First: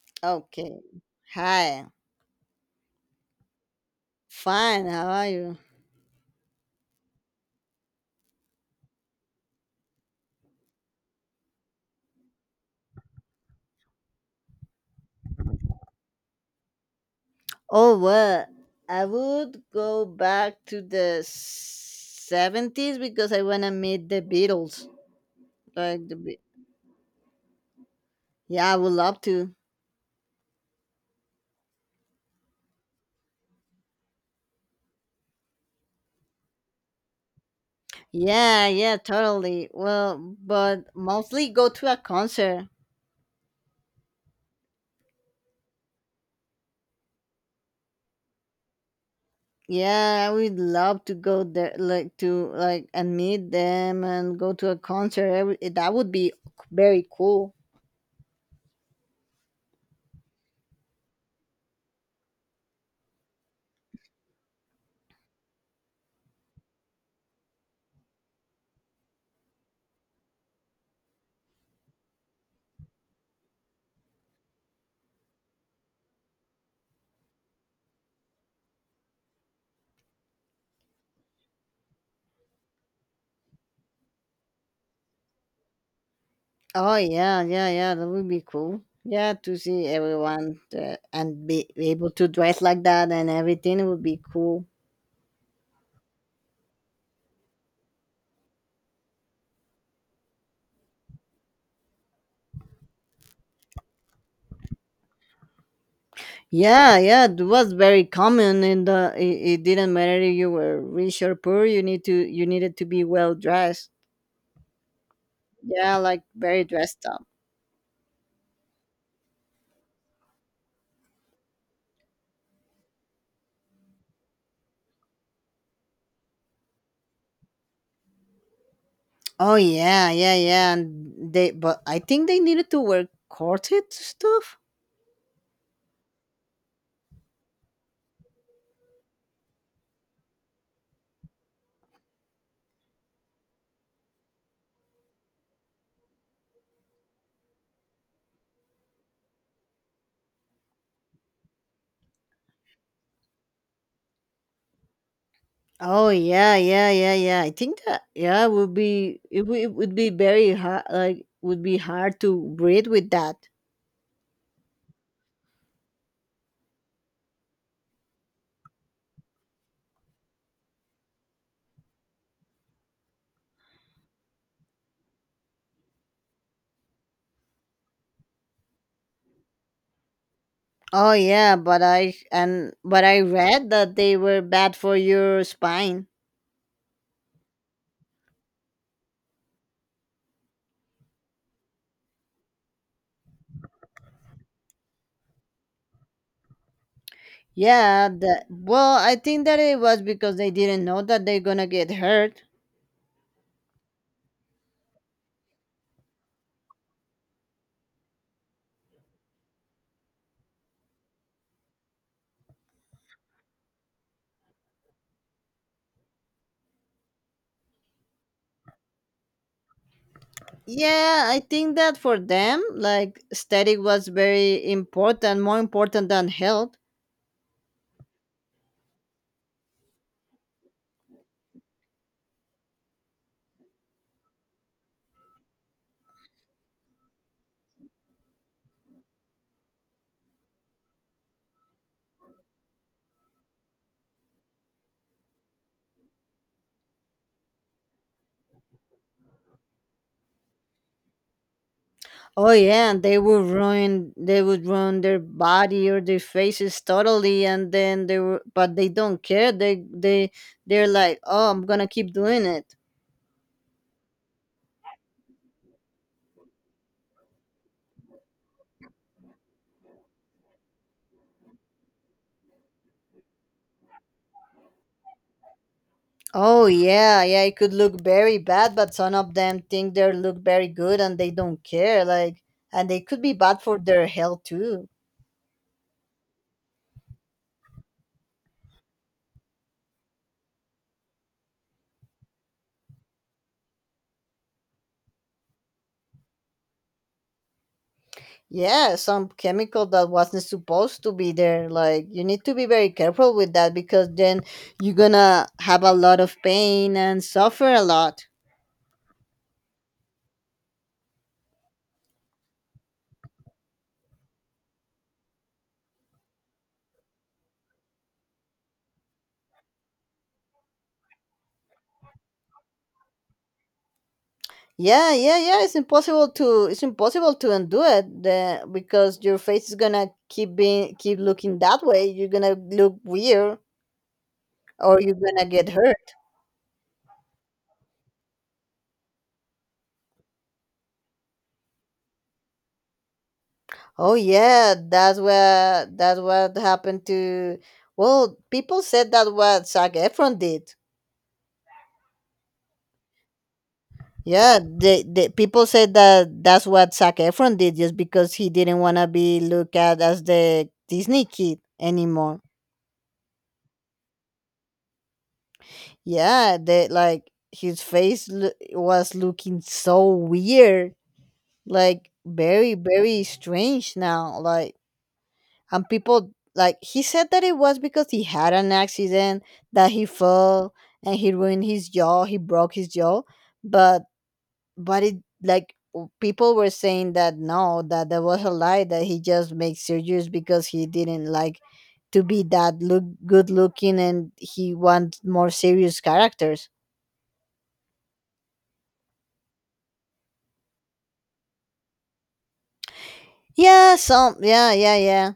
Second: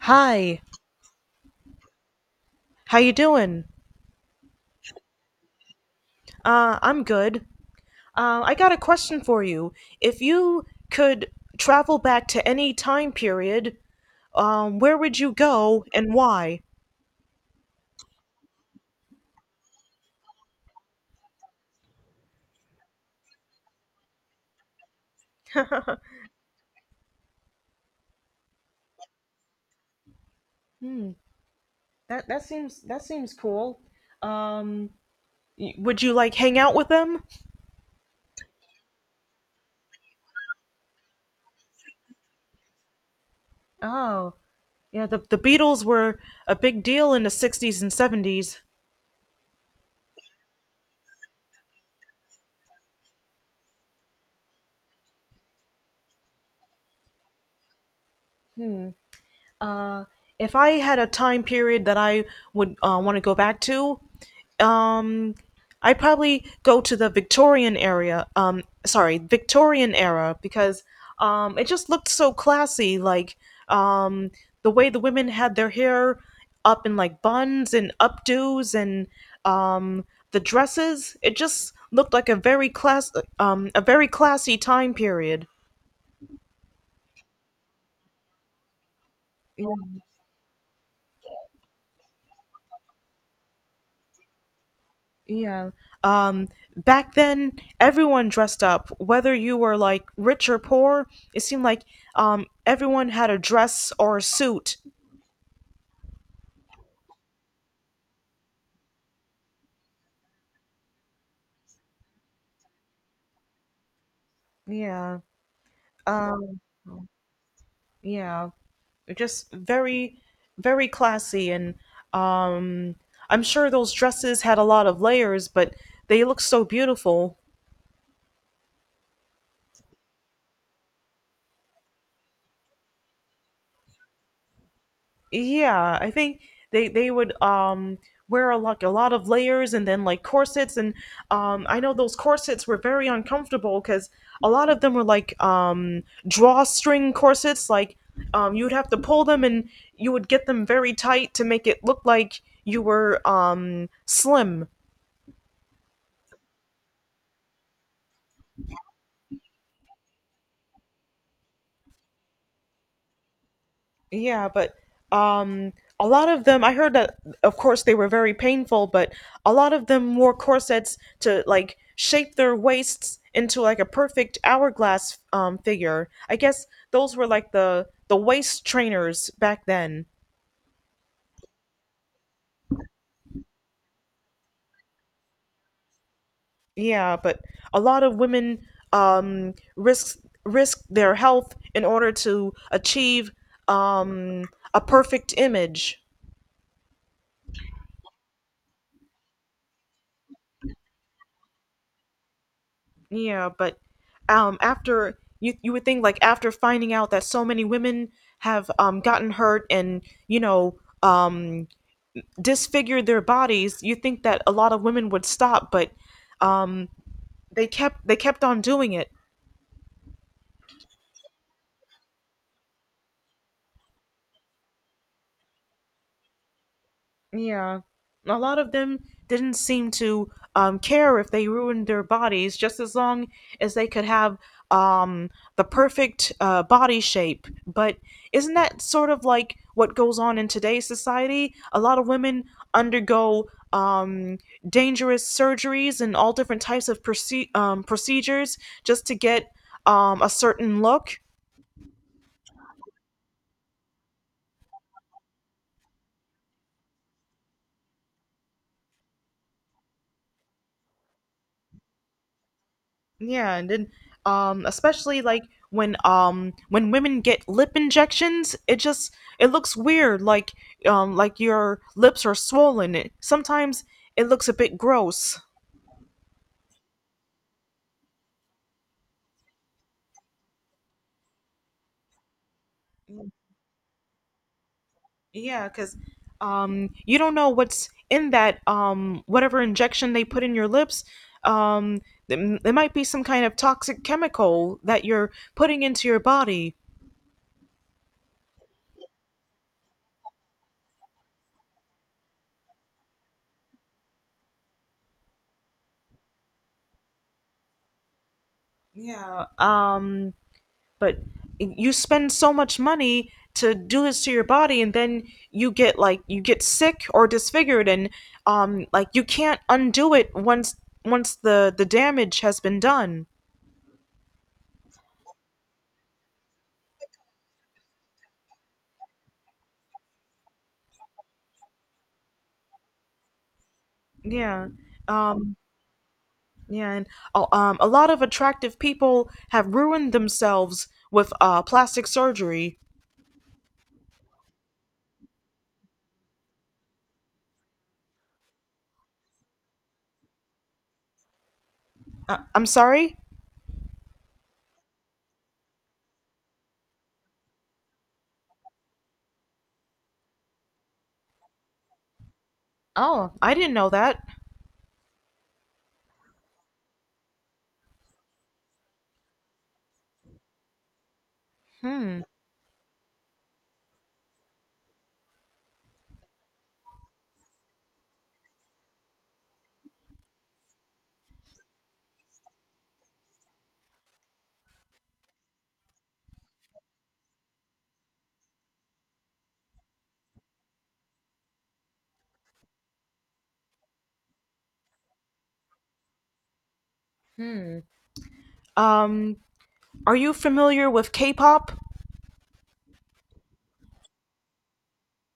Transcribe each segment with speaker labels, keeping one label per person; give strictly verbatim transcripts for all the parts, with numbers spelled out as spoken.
Speaker 1: Hi,
Speaker 2: Okay. Hi.
Speaker 1: how you doing?
Speaker 2: Fine. How are you?
Speaker 1: Uh, I'm good. Uh, I got a question for you. If you could travel back to any time period, um, where would you go and why?
Speaker 2: Oh, well, I would go back to the seventies because I want to meet the Beatles. Like the Be- Yeah, I would love to.
Speaker 1: That that seems that seems cool. Um, y- would you like hang out with them?
Speaker 2: Yeah, yeah, totally. Well, but mostly go to a concert.
Speaker 1: Oh, yeah, the, the Beatles were a big deal in the sixties and seventies.
Speaker 2: Yeah, I would love to go there, like to like and meet them and go to a concert. I would- That would be very cool.
Speaker 1: Uh, if I had a time period that I would uh, want to go back to, um I probably go to the Victorian area. Um sorry, Victorian era because um it just looked so classy like um the way the women had their hair up in like buns and updos and um the dresses, it just looked like a very class um a very classy time period.
Speaker 2: Oh yeah, yeah, yeah. That would be cool. Yeah, to see everyone uh, and be able to dress like that and everything would be cool.
Speaker 1: Yeah. Um, Back then, everyone dressed up, whether you were like rich or poor. It seemed like um, everyone had a dress or a suit.
Speaker 2: Yeah, yeah. It was very common, and the it, it didn't matter if you were rich or poor. You need to you needed to be well dressed.
Speaker 1: Yeah.
Speaker 2: Yeah, like
Speaker 1: Um,
Speaker 2: very dressed up.
Speaker 1: yeah. Just very, very classy. And um, I'm sure those dresses had a lot of layers, but they looked so beautiful.
Speaker 2: Oh yeah, yeah, yeah. And they, but I think they needed to wear corset stuff.
Speaker 1: Yeah, I think they they would um wear a, like a lot of layers and then like corsets and um I know those corsets were very uncomfortable because a lot of them were like um drawstring corsets like um you would have to pull them and you would get them very tight to make it look like you were um slim.
Speaker 2: Oh yeah, yeah, yeah, yeah. I think that yeah it would be it, would it would be very hard like would be hard to breathe with that.
Speaker 1: Yeah, but um, a lot of them, I heard that, of course, they were very painful, but a lot of them wore corsets to like shape their waists into like a perfect hourglass um, figure. I guess those were like the the waist trainers back then.
Speaker 2: Oh yeah, but I and but I read that they were bad for your spine.
Speaker 1: Yeah, but a lot of women um, risk risk their health in order to achieve um, a perfect image.
Speaker 2: Yeah, that well, I think that it was because they didn't know that they're gonna get hurt.
Speaker 1: Yeah, but um, after you you would think like after finding out that so many women have um gotten hurt and you know um disfigured their bodies, you would think that a lot of women would stop, but um they kept they kept on doing it.
Speaker 2: Yeah, I think that for them, like static was very important, more important than health.
Speaker 1: Yeah. A lot of them didn't seem to um, care if they ruined their bodies, just as long as they could have um, the perfect uh, body shape. But isn't that sort of like what goes on in today's society? A lot of women undergo um, dangerous surgeries and all different types of proce- um, procedures just to get um, a certain look.
Speaker 2: Oh yeah, and they would ruin they would ruin their body or their faces totally and then they were but they don't care. They they they're like, "Oh, I'm going to keep doing it."
Speaker 1: Yeah, and then um especially like when um when women get lip injections, it just it looks weird like um like your lips are swollen. It, sometimes it looks a bit gross.
Speaker 2: Oh yeah, yeah, it could look very bad, but some of them think they look very good and they don't care like and they could be bad for their health too.
Speaker 1: Yeah, cuz um you don't know what's in that um whatever injection they put in your lips. Um there there might be some kind of toxic chemical that you're putting into your body.
Speaker 2: Yeah, some chemical that wasn't supposed to be there. Like you need to be very careful with that because then you're going to have a lot of pain and suffer a lot.
Speaker 1: Yeah. Um but you spend so much money to do this to your body and then you get like you get sick or disfigured and um like you can't undo it once once the the damage has been done.
Speaker 2: Yeah, yeah, yeah. It's impossible to it's impossible to undo it the, because your face is gonna keep being keep looking that way. You're gonna look weird,
Speaker 1: Yeah.
Speaker 2: or you're gonna
Speaker 1: um
Speaker 2: get hurt.
Speaker 1: yeah. And uh, um a lot of attractive people have ruined themselves with uh plastic surgery.
Speaker 2: Oh yeah, that's what that's what happened to. Well, people said that what Zac Efron did.
Speaker 1: uh, I'm sorry.
Speaker 2: Yeah, the, the people said that that's what Zac Efron did just because he didn't want to be looked at as the Disney kid anymore.
Speaker 1: Oh, I didn't know that.
Speaker 2: Yeah, the like his face lo- was looking so weird, like
Speaker 1: Hmm.
Speaker 2: very very strange now. Like and people like he said that it was because he had an accident that he fell and he ruined his jaw, he broke his jaw, but but it like w- people were saying that no, that there was a lie, that he just makes surgeries because he didn't like to be that look good looking and he wants more serious characters.
Speaker 1: Hmm. um are you familiar with k-pop?
Speaker 2: Yeah, some, yeah, yeah, yeah,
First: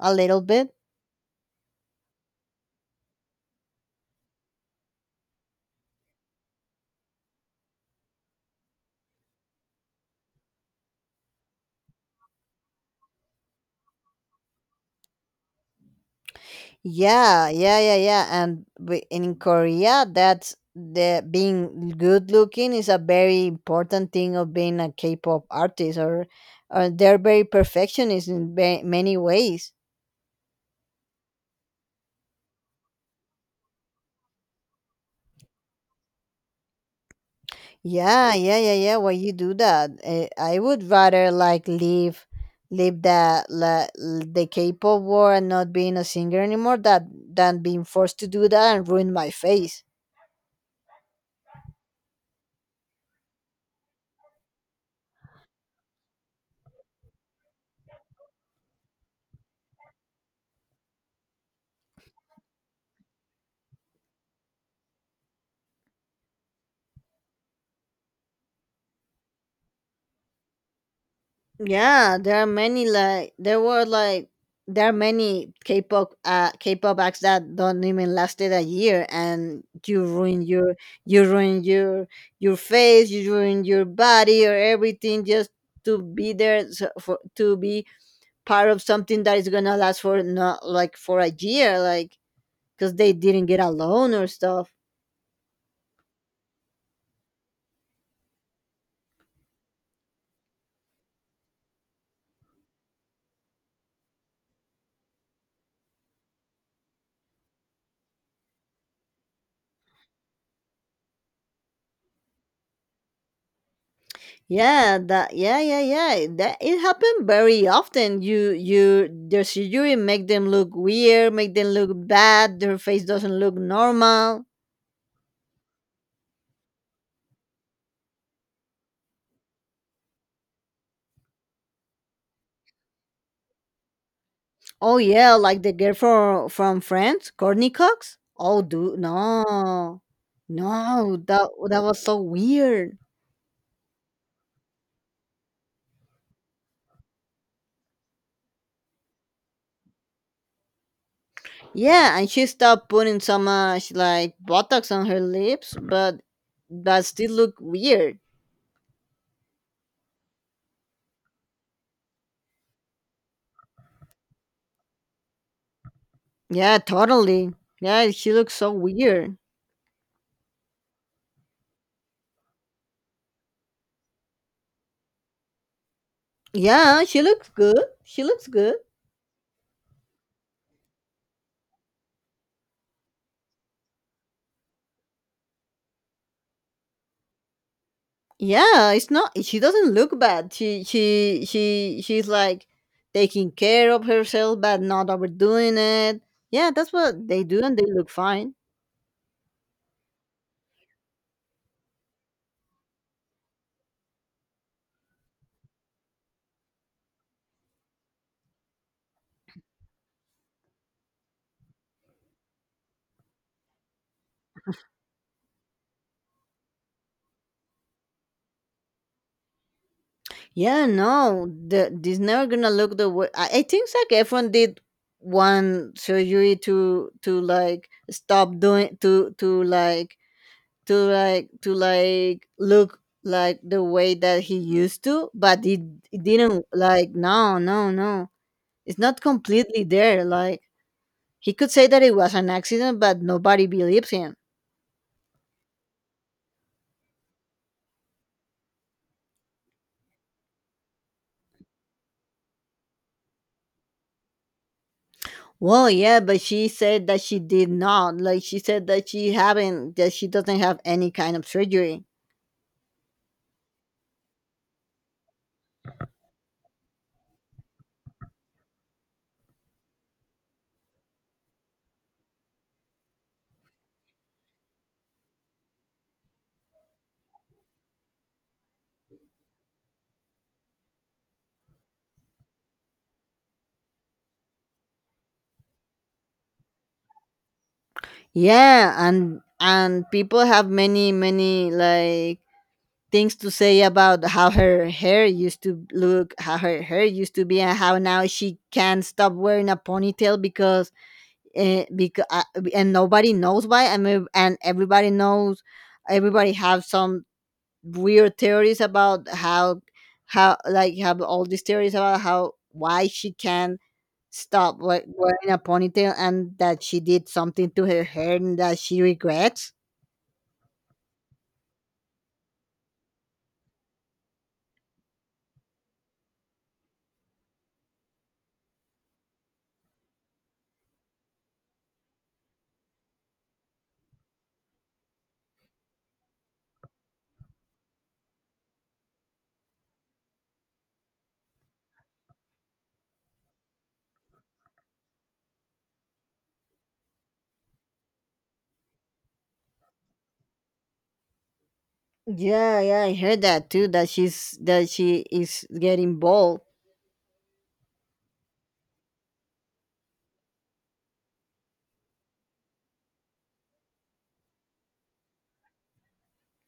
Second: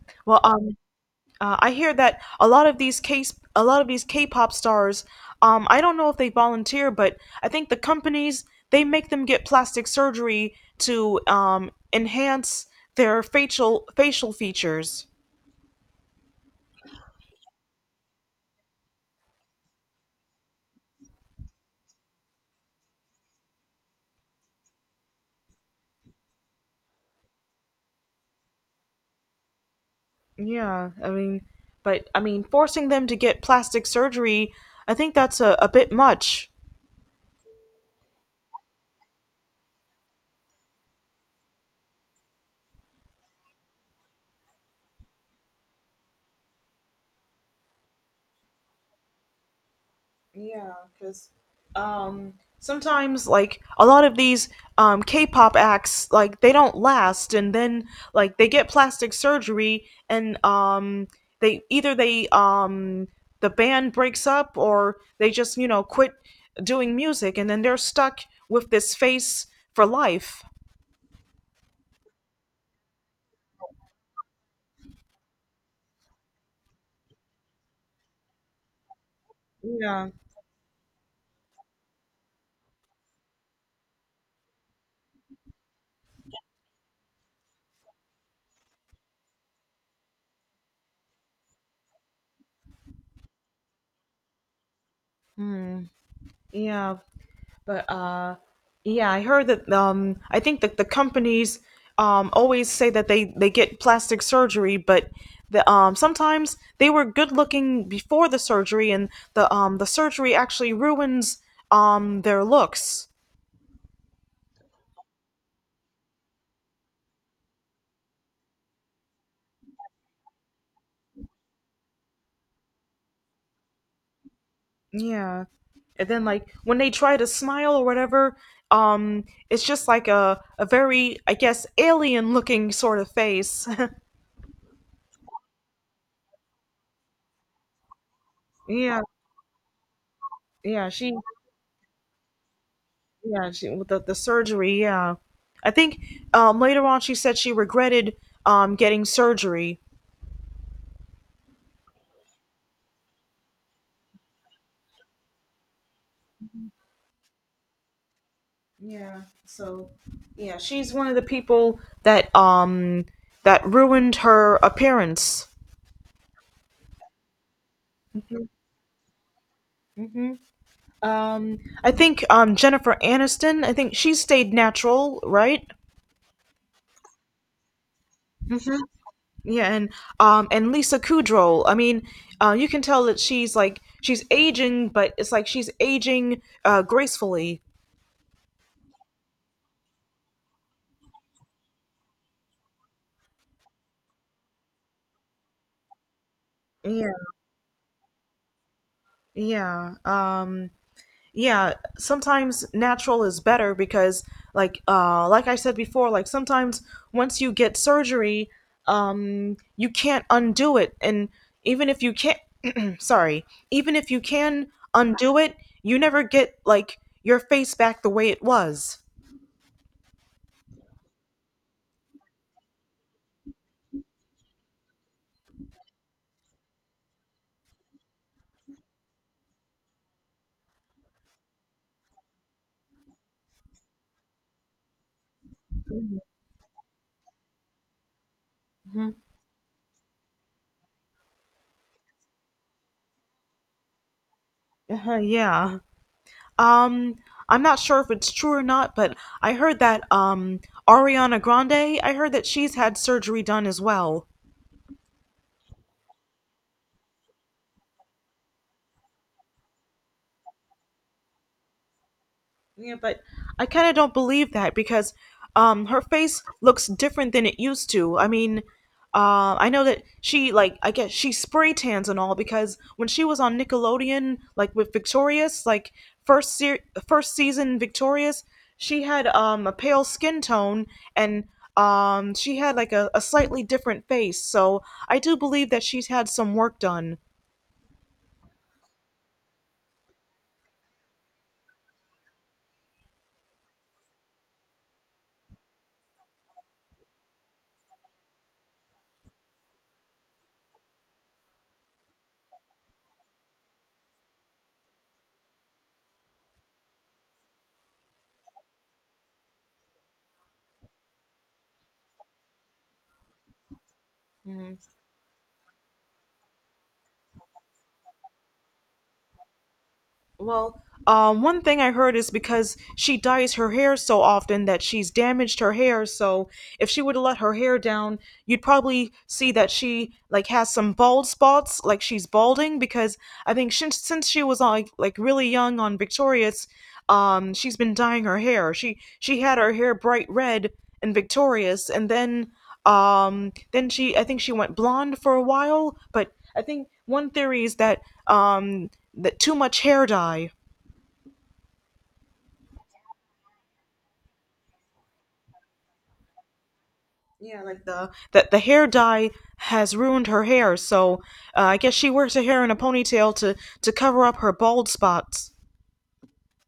Speaker 2: a
Speaker 1: well
Speaker 2: little
Speaker 1: um
Speaker 2: bit.
Speaker 1: Uh, I hear that a lot of these case a lot of these K-pop stars, um, I don't know if they volunteer, but I think the companies they make them get plastic surgery to um, enhance their facial facial features.
Speaker 2: Yeah, yeah, yeah, yeah, and we- in Korea, that's the being good looking is a very important thing of being a K-pop artist, or, or they're very perfectionist in ba- many ways.
Speaker 1: Yeah, I mean, but I mean, forcing them to get plastic surgery, I think that's a, a bit much.
Speaker 2: Yeah, yeah, yeah, yeah. Why you do that? Eh, I would rather like leave leave that la, the K-pop war and not being a singer anymore that than being forced to do that and ruin my face.
Speaker 1: Yeah, because um, sometimes like a lot of these um, K-pop acts like they don't last, and then like they get plastic surgery, and um, they either they um, the band breaks up or they just you know quit doing music, and then they're stuck with this face for life.
Speaker 2: Yeah, there are many like there were like there are many K-pop uh, K-pop acts that don't even lasted a year, and you
Speaker 1: Yeah,
Speaker 2: ruin your you ruin your your face, you ruin your body or everything just to be there so for, to be part of something that is gonna last for not like for a year, like because they didn't get a loan or stuff.
Speaker 1: yeah. But uh, yeah, I heard that um, I think that the companies um, always say that they, they get plastic surgery, but the, um, sometimes they were good looking before the surgery, and the um, the surgery actually ruins um, their looks.
Speaker 2: Yeah, that yeah yeah yeah that it happened very often. You you their surgery make them look weird, make them look bad. Their face doesn't look normal.
Speaker 1: Yeah, and then like when they try to smile or whatever, um, it's just like a a very I guess alien looking sort of face.
Speaker 2: Oh yeah, like the girl from from Friends, Courtney Cox. Oh, dude,
Speaker 1: Yeah,
Speaker 2: no,
Speaker 1: yeah, she.
Speaker 2: no, that that was so weird.
Speaker 1: Yeah, she with the, the surgery, yeah. I think um later on she said she regretted um getting surgery.
Speaker 2: Yeah, and she stopped putting so much like Botox on her lips, but that still look weird.
Speaker 1: Yeah. So yeah, she's one of the people that um that ruined her appearance.
Speaker 2: Yeah, totally. Yeah, she looks so weird.
Speaker 1: Hmm. Um I think um Jennifer Aniston, I think she stayed natural, right?
Speaker 2: Yeah, she looks good. She looks good.
Speaker 1: Hmm. Yeah, and um and Lisa Kudrow. I mean, uh, you can tell that she's like she's aging, but it's like she's aging uh gracefully.
Speaker 2: Yeah, it's not. She doesn't look bad. She she she she's like taking care of herself, but not overdoing it. Yeah, that's
Speaker 1: Yeah.
Speaker 2: what they do, and they look fine.
Speaker 1: Yeah. Um yeah, sometimes natural is better because like uh like I said before, like sometimes once you get surgery, um you can't undo it and even if you can't sorry, even if you can undo it, you never get like your face back the way it was.
Speaker 2: Yeah, no, the, this never gonna look the way. I, I think Zac Efron did one surgery to to like stop doing to to like to like to like look like the way that he used to, but it, it didn't like, no, no, no. It's
Speaker 1: Mhm.
Speaker 2: not completely there. Like he could say that it was an accident, but nobody believes him.
Speaker 1: Uh-huh, yeah. Um, I'm not sure if it's true or not, but I heard that um Ariana Grande, I heard that she's had surgery done as well.
Speaker 2: Well, yeah, but she said that she did not. Like she said that she haven't that she doesn't have any kind of surgery.
Speaker 1: Yeah, but I kind of don't believe that because um her face looks different than it used to. I mean, uh, I know that she like I guess she spray tans and all because when she was on Nickelodeon like with Victorious, like first se- first season Victorious, she had um a pale skin tone and um she had like a, a slightly different face. So I do believe that she's had some work done.
Speaker 2: Yeah, and and people have many many like things to say about how her hair used to look, how her hair used to be, and how now she can't stop wearing a ponytail because uh, because uh, and nobody knows why. I mean, and everybody knows, everybody have some weird theories about how how like have all these theories about how why she can't stop we- wearing a ponytail and that she did something to her hair and that she regrets.
Speaker 1: Well, um, one thing I heard is because she dyes her hair so often that she's damaged her hair. So if she would have let her hair down, you'd probably see that she like has some bald spots, like she's balding. Because I think since since she was like like really young on Victorious, um, she's been dyeing her hair. She she had her hair bright red in Victorious, and then um, then she, I think she went blonde for a while, but I think one theory is that um, that too much hair dye.
Speaker 2: Yeah, yeah, I heard that too, that she's that she is getting bald.
Speaker 1: Yeah, like the that the hair dye has ruined her hair, so uh, I guess she wears her hair in a ponytail to to cover up her bald spots.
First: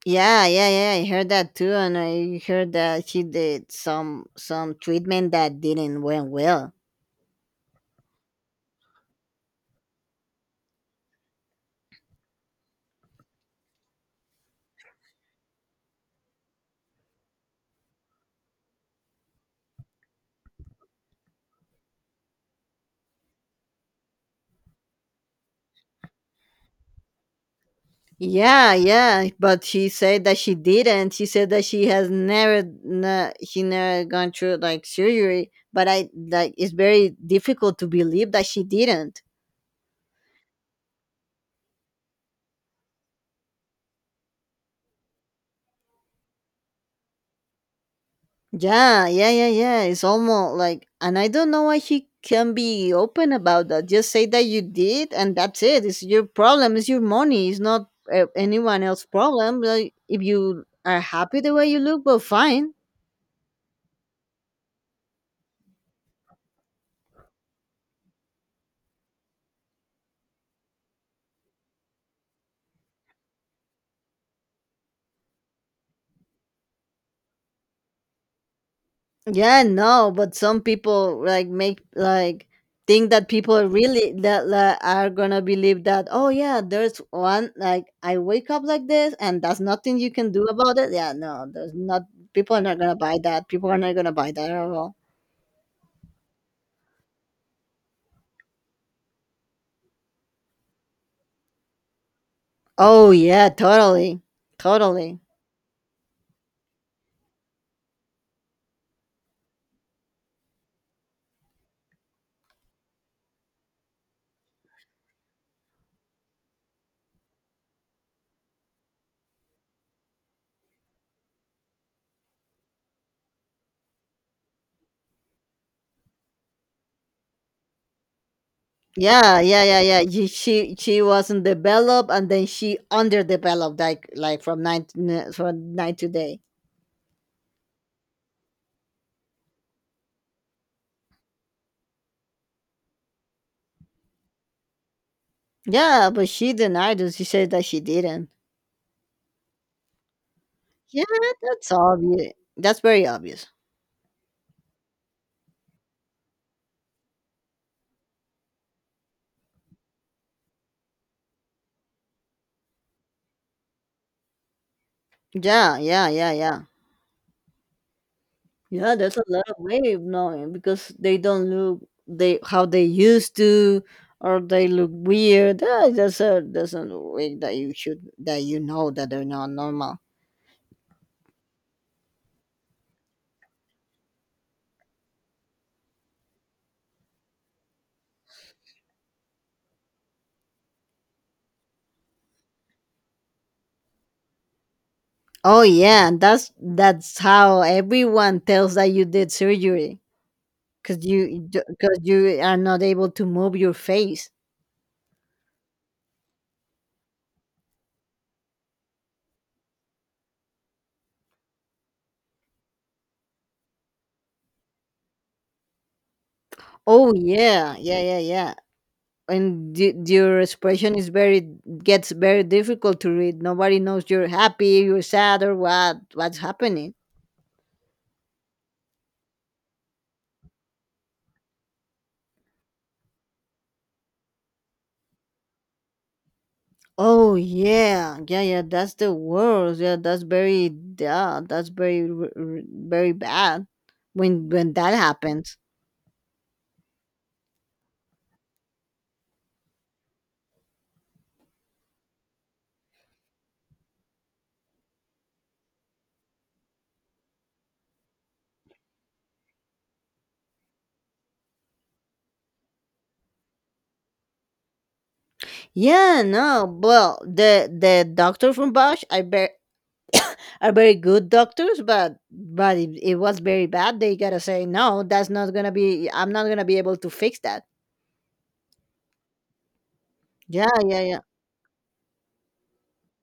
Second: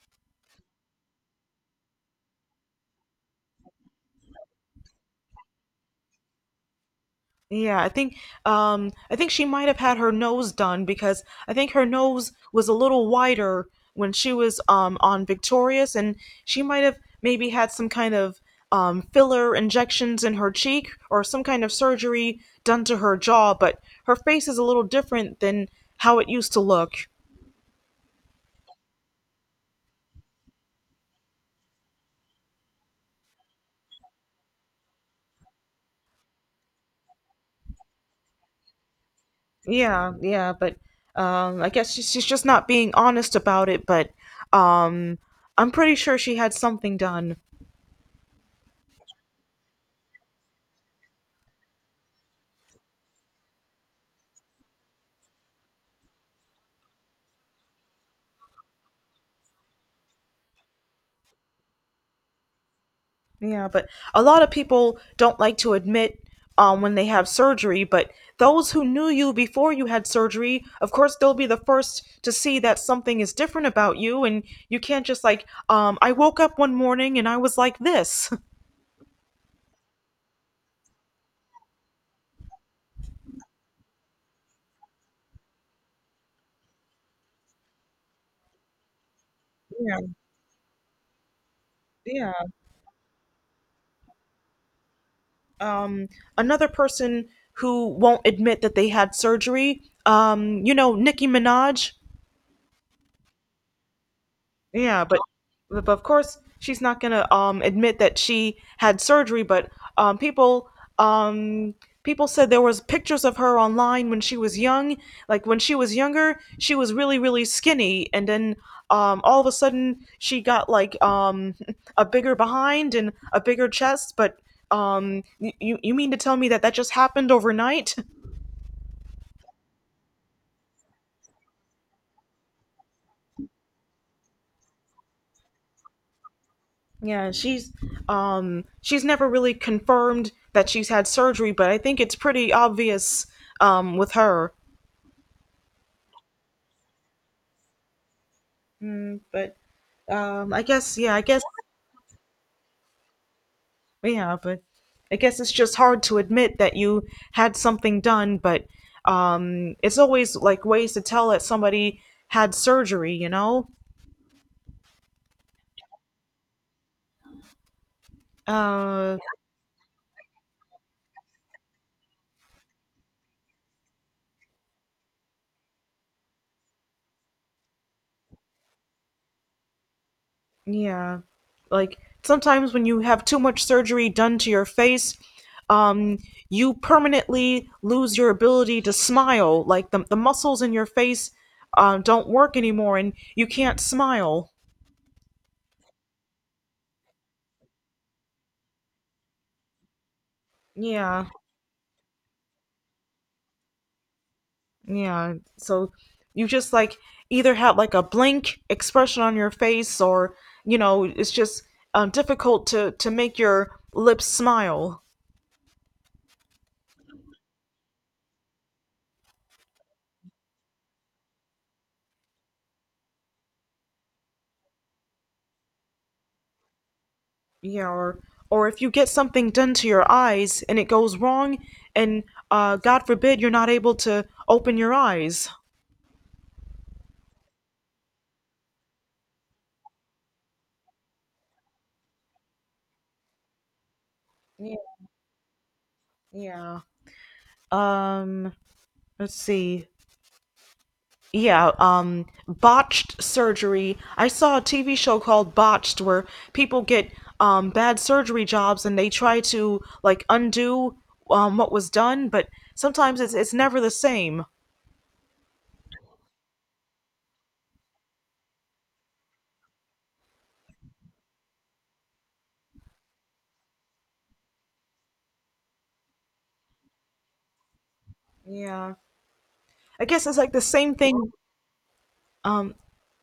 Speaker 2: Yeah, yeah, yeah, I heard that too, and I heard that she did some some treatment that didn't went well.
Speaker 1: Yeah, I think um I think she might have had her nose done because I think her nose was a little wider when she was um on Victorious and she might have maybe had some kind of um filler injections in her cheek or some kind of surgery done to her jaw, but her face is a little different than how it used to look.
Speaker 2: Yeah, yeah, but she said that she didn't she said that she has never na she never gone through like surgery, but I like it's very difficult to believe that she didn't.
Speaker 1: Yeah, yeah, but um I guess she's, she's just not being honest about it, but um I'm pretty sure she had something done.
Speaker 2: Yeah, yeah, yeah, yeah. It's almost like, and I don't know why he can be open about that. Just say that you did, and that's it. It's your problem. It's your money. It's not uh, anyone else's problem. Like, if you are happy the way you look, well, fine.
Speaker 1: Yeah, but a lot of people don't like to admit um, when they have surgery, but those who knew you before you had surgery, of course, they'll be the first to see that something is different about you, and you can't just like, um, I woke up one morning and I was like this.
Speaker 2: Yeah, no, but some people like make like think that people really that like, are gonna believe that. Oh yeah, there's one like I wake up like this, and that's nothing
Speaker 1: Yeah,
Speaker 2: you can do about it. Yeah, no, there's not.
Speaker 1: yeah.
Speaker 2: People are not gonna buy that. People are not gonna buy that at all.
Speaker 1: Um, Another person who won't admit that they had surgery, um, you know, Nicki Minaj.
Speaker 2: Oh yeah, totally,
Speaker 1: Yeah,
Speaker 2: totally.
Speaker 1: but but of course she's not gonna um admit that she had surgery. But um people um people said there was pictures of her online when she was young. Like when she was younger, she was really really skinny, and then um all of a sudden she got like um a bigger behind and a bigger chest. But um y- you you mean to tell me that that just happened overnight?
Speaker 2: Yeah, yeah, yeah, yeah. She she, she wasn't developed, and then she underdeveloped like like from night from night to day.
Speaker 1: Yeah, she's um she's never really confirmed that she's had surgery, but I think it's pretty obvious um with her.
Speaker 2: Yeah, but she denied it. She said that she didn't.
Speaker 1: Mm, but um I guess
Speaker 2: Yeah,
Speaker 1: yeah, I guess
Speaker 2: that's obvious. That's very obvious.
Speaker 1: yeah, but I guess it's just hard to admit that you had something done, but um it's always like ways to tell that somebody had surgery, you know?
Speaker 2: Yeah, yeah, yeah, yeah. Yeah, there's
Speaker 1: Uh,
Speaker 2: a lot of way of knowing because they don't look they how they used to, or they look weird. Ah, There's a there's a way that you should that you know that they're not normal.
Speaker 1: yeah. Like sometimes when you have too much surgery done to your face, um, you permanently lose your ability to smile. Like the, the muscles in your face um, don't work anymore and you can't smile.
Speaker 2: Oh yeah, and that's that's how everyone tells that you did surgery because
Speaker 1: Yeah.
Speaker 2: you because you are not able to move your face.
Speaker 1: Yeah. So you just like either have like a blank expression on your face or, you know, it's just um, difficult to, to make your lips smile.
Speaker 2: Oh yeah, yeah, yeah, yeah, and y- your expression is very gets very difficult to read. Nobody knows you're happy, you're sad, or what what's happening.
Speaker 1: Yeah, or or if you get something done to your eyes and it goes wrong, and uh, God forbid you're not able to open your eyes.
Speaker 2: Oh yeah, yeah, yeah. That's the worst. Yeah, that's very yeah, that's very r- r- very bad when when
Speaker 1: Yeah,
Speaker 2: that happens.
Speaker 1: yeah. Um, let's see. Yeah, um, botched surgery. I saw a T V show called Botched where people get um bad surgery jobs and they try to like undo um what was done, but sometimes it's it's never the same.
Speaker 2: Yeah, no. Well, the the doctor from Bosch, I bet are very good doctors, but but it, it was very bad. They gotta say no. That's not gonna be. I'm not gonna be able to fix that.
Speaker 1: Yeah. I guess it's like the
Speaker 2: Yeah,
Speaker 1: same
Speaker 2: yeah, yeah.
Speaker 1: thing.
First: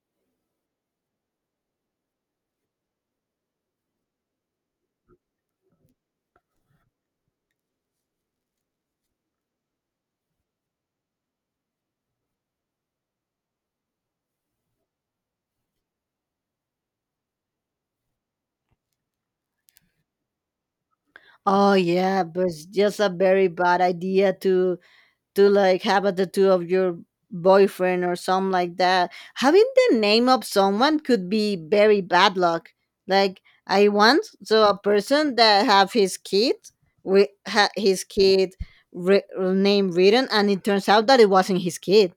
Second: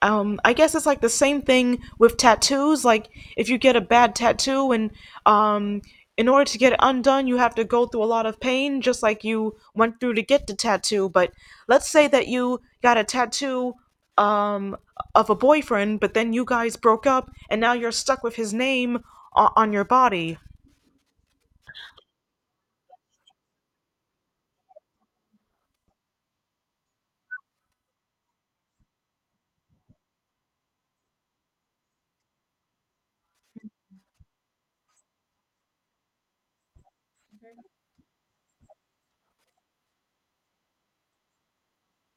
Speaker 1: um, I guess it's like the same thing with tattoos. Like if you get a bad tattoo and um, in order to get it undone, you have to go through a lot of pain, just like you went through to get the tattoo. But let's say that you got a tattoo um, of a boyfriend, but then you guys broke up, and now you're stuck with his name o- on your body.
Speaker 2: Oh yeah, but it's just a very bad idea to to like have a tattoo of your boyfriend or something like that. Having the name of someone could be very bad luck. Like I once saw a person that have his kid with ha- his kid re- name written, and it turns out that it wasn't his kid.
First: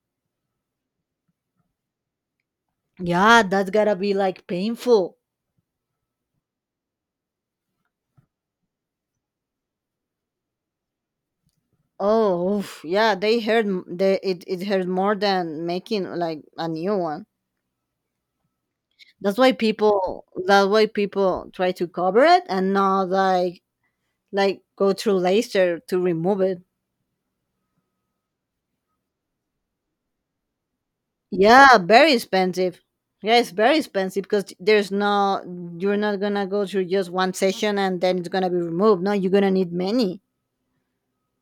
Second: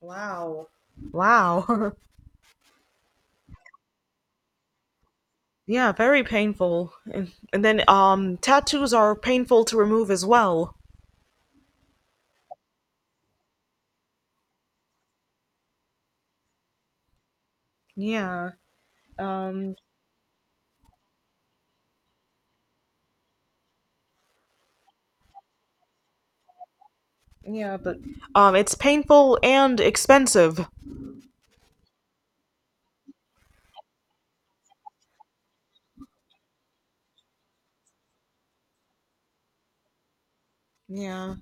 Speaker 1: Wow. Wow.
Speaker 2: Yeah, that's gotta be like painful.
Speaker 1: Yeah, very painful. And, and then um tattoos are painful to remove as well.
Speaker 2: Oh, oof, yeah, they hurt. m- They it it hurt more than making like a new one.
Speaker 1: Yeah.
Speaker 2: That's why
Speaker 1: Um
Speaker 2: people that's why people try to cover it and not like like go through laser to remove it.
Speaker 1: Yeah, but Um, it's painful and expensive.
Speaker 2: Yeah, very expensive. Yeah, it's very expensive because there's no you're not gonna go through just one session and then it's gonna be removed. No, you're gonna need many.
Speaker 1: Yeah.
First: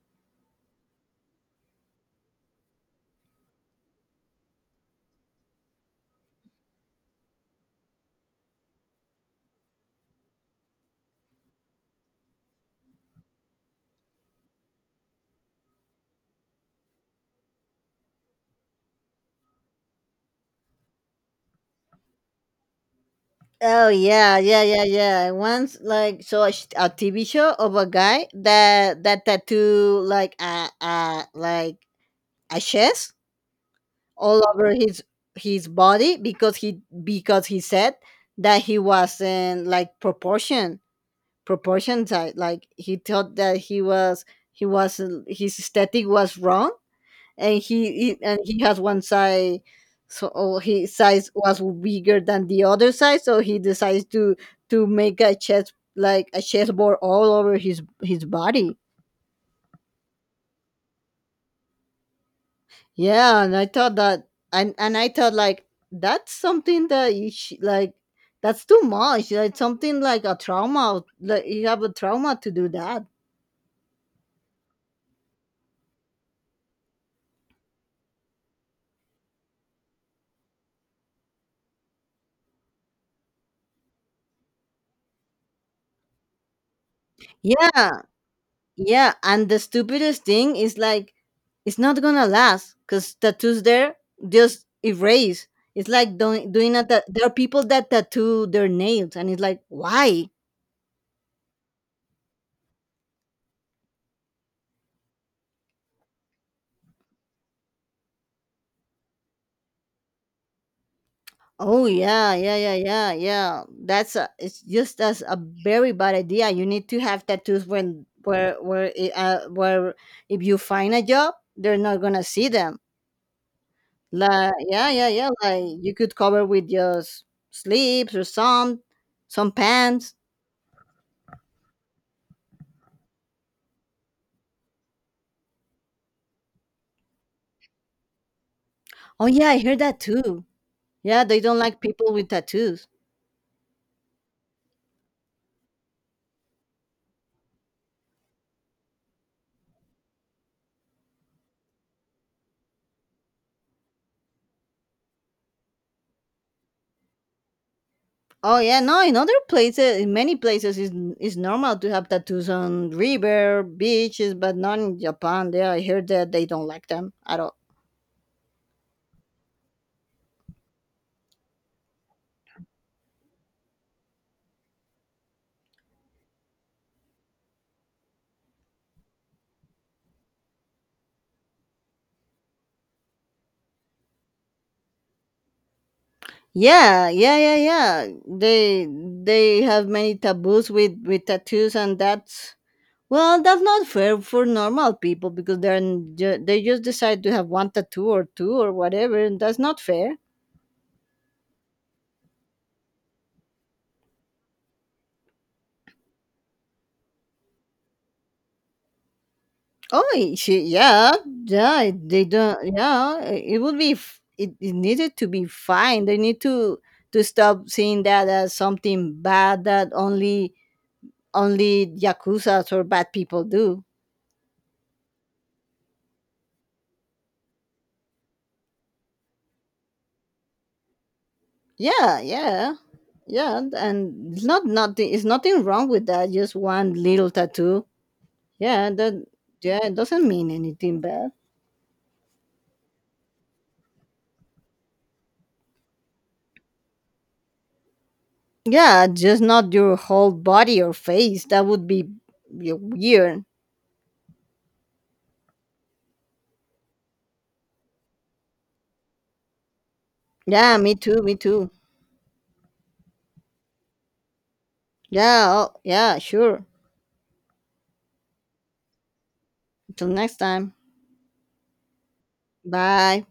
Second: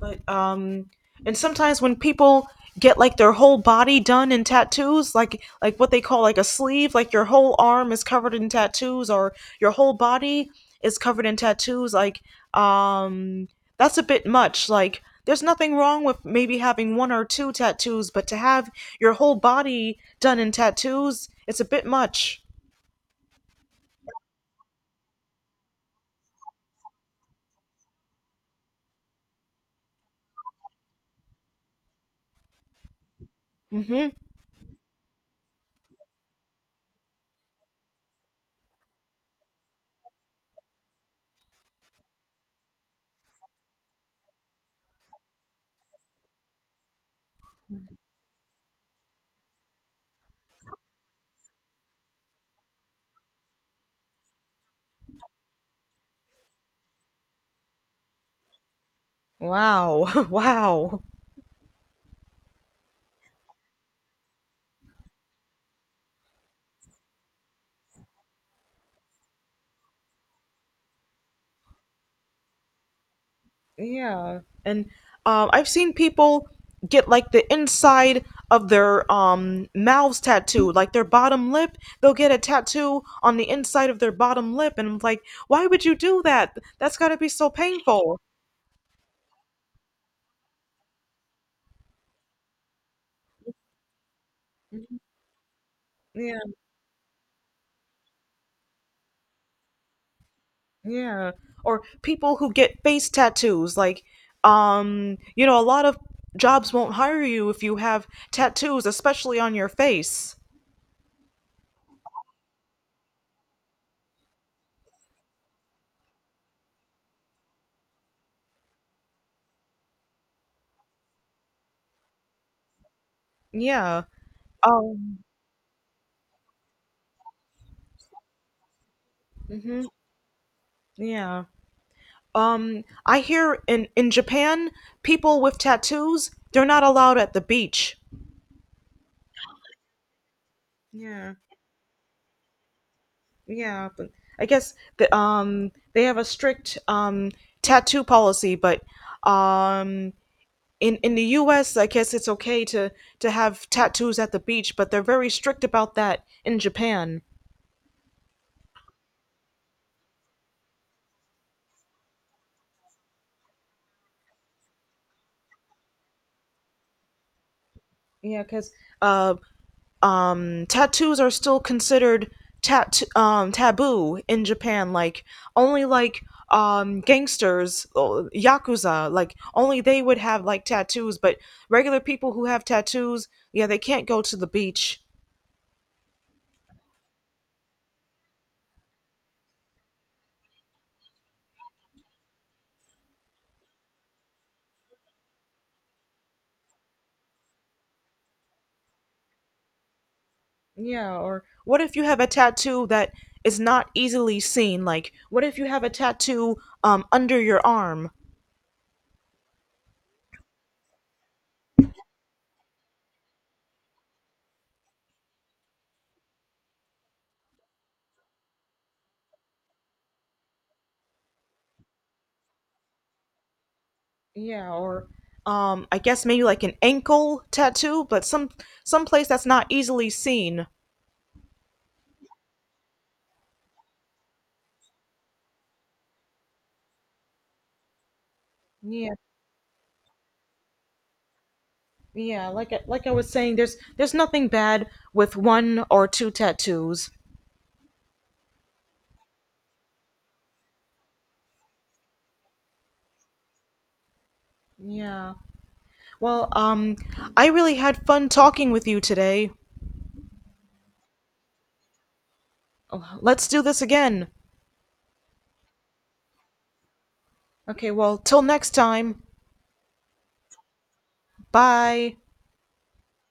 Speaker 1: But um, and sometimes when people get like their whole body done in tattoos, like like what they call like a sleeve, like your whole arm is covered in tattoos, or your whole body is covered in tattoos, like um, that's a bit much. Like there's nothing wrong with maybe having one or two tattoos, but to have your whole body done in tattoos, it's a bit much.
Speaker 2: Oh yeah, yeah, yeah, yeah. Once like so a, sh- a T V show of a guy that that tattoo like a a like a chest
Speaker 1: Mm-hmm.
Speaker 2: all over his his body because he because he said that he wasn't like proportion proportion type like he thought that he was he was his aesthetic was wrong and he, he and he has one side so oh, his size was bigger than the other side so he decides to to make a chest like a chessboard all over his his body.
Speaker 1: Wow. Wow.
Speaker 2: Yeah, and I thought that, and and I thought like that's something that you sh- like that's too much. Like something like a trauma, like you have a trauma to do that.
Speaker 1: Yeah, and um, I've seen people get like the inside of their um mouths tattooed, like their bottom lip. They'll get a tattoo on the inside of their bottom lip, and I'm like, why would you do that? That's got to be so
Speaker 2: Yeah,
Speaker 1: painful.
Speaker 2: yeah, and the stupidest thing is like it's not gonna last because tattoos there just erase. It's like
Speaker 1: Yeah,
Speaker 2: doing doing that. There are people that tattoo their nails, and it's like why?
Speaker 1: yeah. Or people who get face tattoos, like um, you know, a lot of jobs won't hire you if you have tattoos, especially on your face.
Speaker 2: Oh yeah, yeah, yeah, yeah, yeah. That's a, it's just as a very bad idea. You need to have tattoos when where where I- uh, where if you find a job, they're not gonna see them.
Speaker 1: Yeah.
Speaker 2: Like, yeah, yeah,
Speaker 1: Um.
Speaker 2: yeah. Like you could cover with just sleeves or some some
Speaker 1: Hmm.
Speaker 2: pants.
Speaker 1: Yeah. Um, I hear in in Japan, people with tattoos they're not allowed at the beach.
Speaker 2: Oh yeah, I heard that too. Yeah,
Speaker 1: Yeah,
Speaker 2: they don't like people with tattoos.
Speaker 1: yeah, but I guess the, um they have a strict um tattoo policy, but um in in the U S. I guess it's okay to to have tattoos at the beach, but they're very strict about that in Japan.
Speaker 2: Oh yeah, no. In other places, in many places, is is normal to have tattoos on river beaches, but not in Japan. There, I heard that they don't like them at all.
Speaker 1: Yeah, because uh um, tattoos are still considered tat- um, taboo in Japan. Like only like um, gangsters, uh, yakuza, like only they would have like tattoos. But regular people who have tattoos, yeah, they can't go to the beach.
Speaker 2: Yeah, yeah, yeah, yeah. They they have many taboos with with tattoos, and that's well, that's not fair for normal people because they're n- ju- they just decide to have one tattoo or two or whatever, and that's not fair.
Speaker 1: Yeah, or what if you have a tattoo that is not easily seen? Like what if you have a tattoo um, under your arm?
Speaker 2: Oh, she, yeah, yeah, they don't, yeah, it it would be, f- it, it needed to be fine. They need to to stop seeing that as something bad that only only yakuza's or bad people do.
Speaker 1: Yeah, or um, I guess maybe like an ankle tattoo, but some some place that's not easily seen.
Speaker 2: Yeah, yeah, yeah, and it's not nothing. It's nothing wrong with that. Just one little tattoo. Yeah,
Speaker 1: Yeah.
Speaker 2: that yeah, it doesn't mean anything bad.
Speaker 1: Yeah, like I- like I was saying, there's there's nothing bad with one or two tattoos.
Speaker 2: Yeah, just not your whole body or face. That would be weird.
Speaker 1: Yeah. Well, um, I really had fun talking with you today.
Speaker 2: Yeah, me too, me too.
Speaker 1: Let's do this again.
Speaker 2: Yeah, oh, yeah, sure.
Speaker 1: Okay, well, till next time.
Speaker 2: Until next time.
Speaker 1: Bye.
Speaker 2: Bye.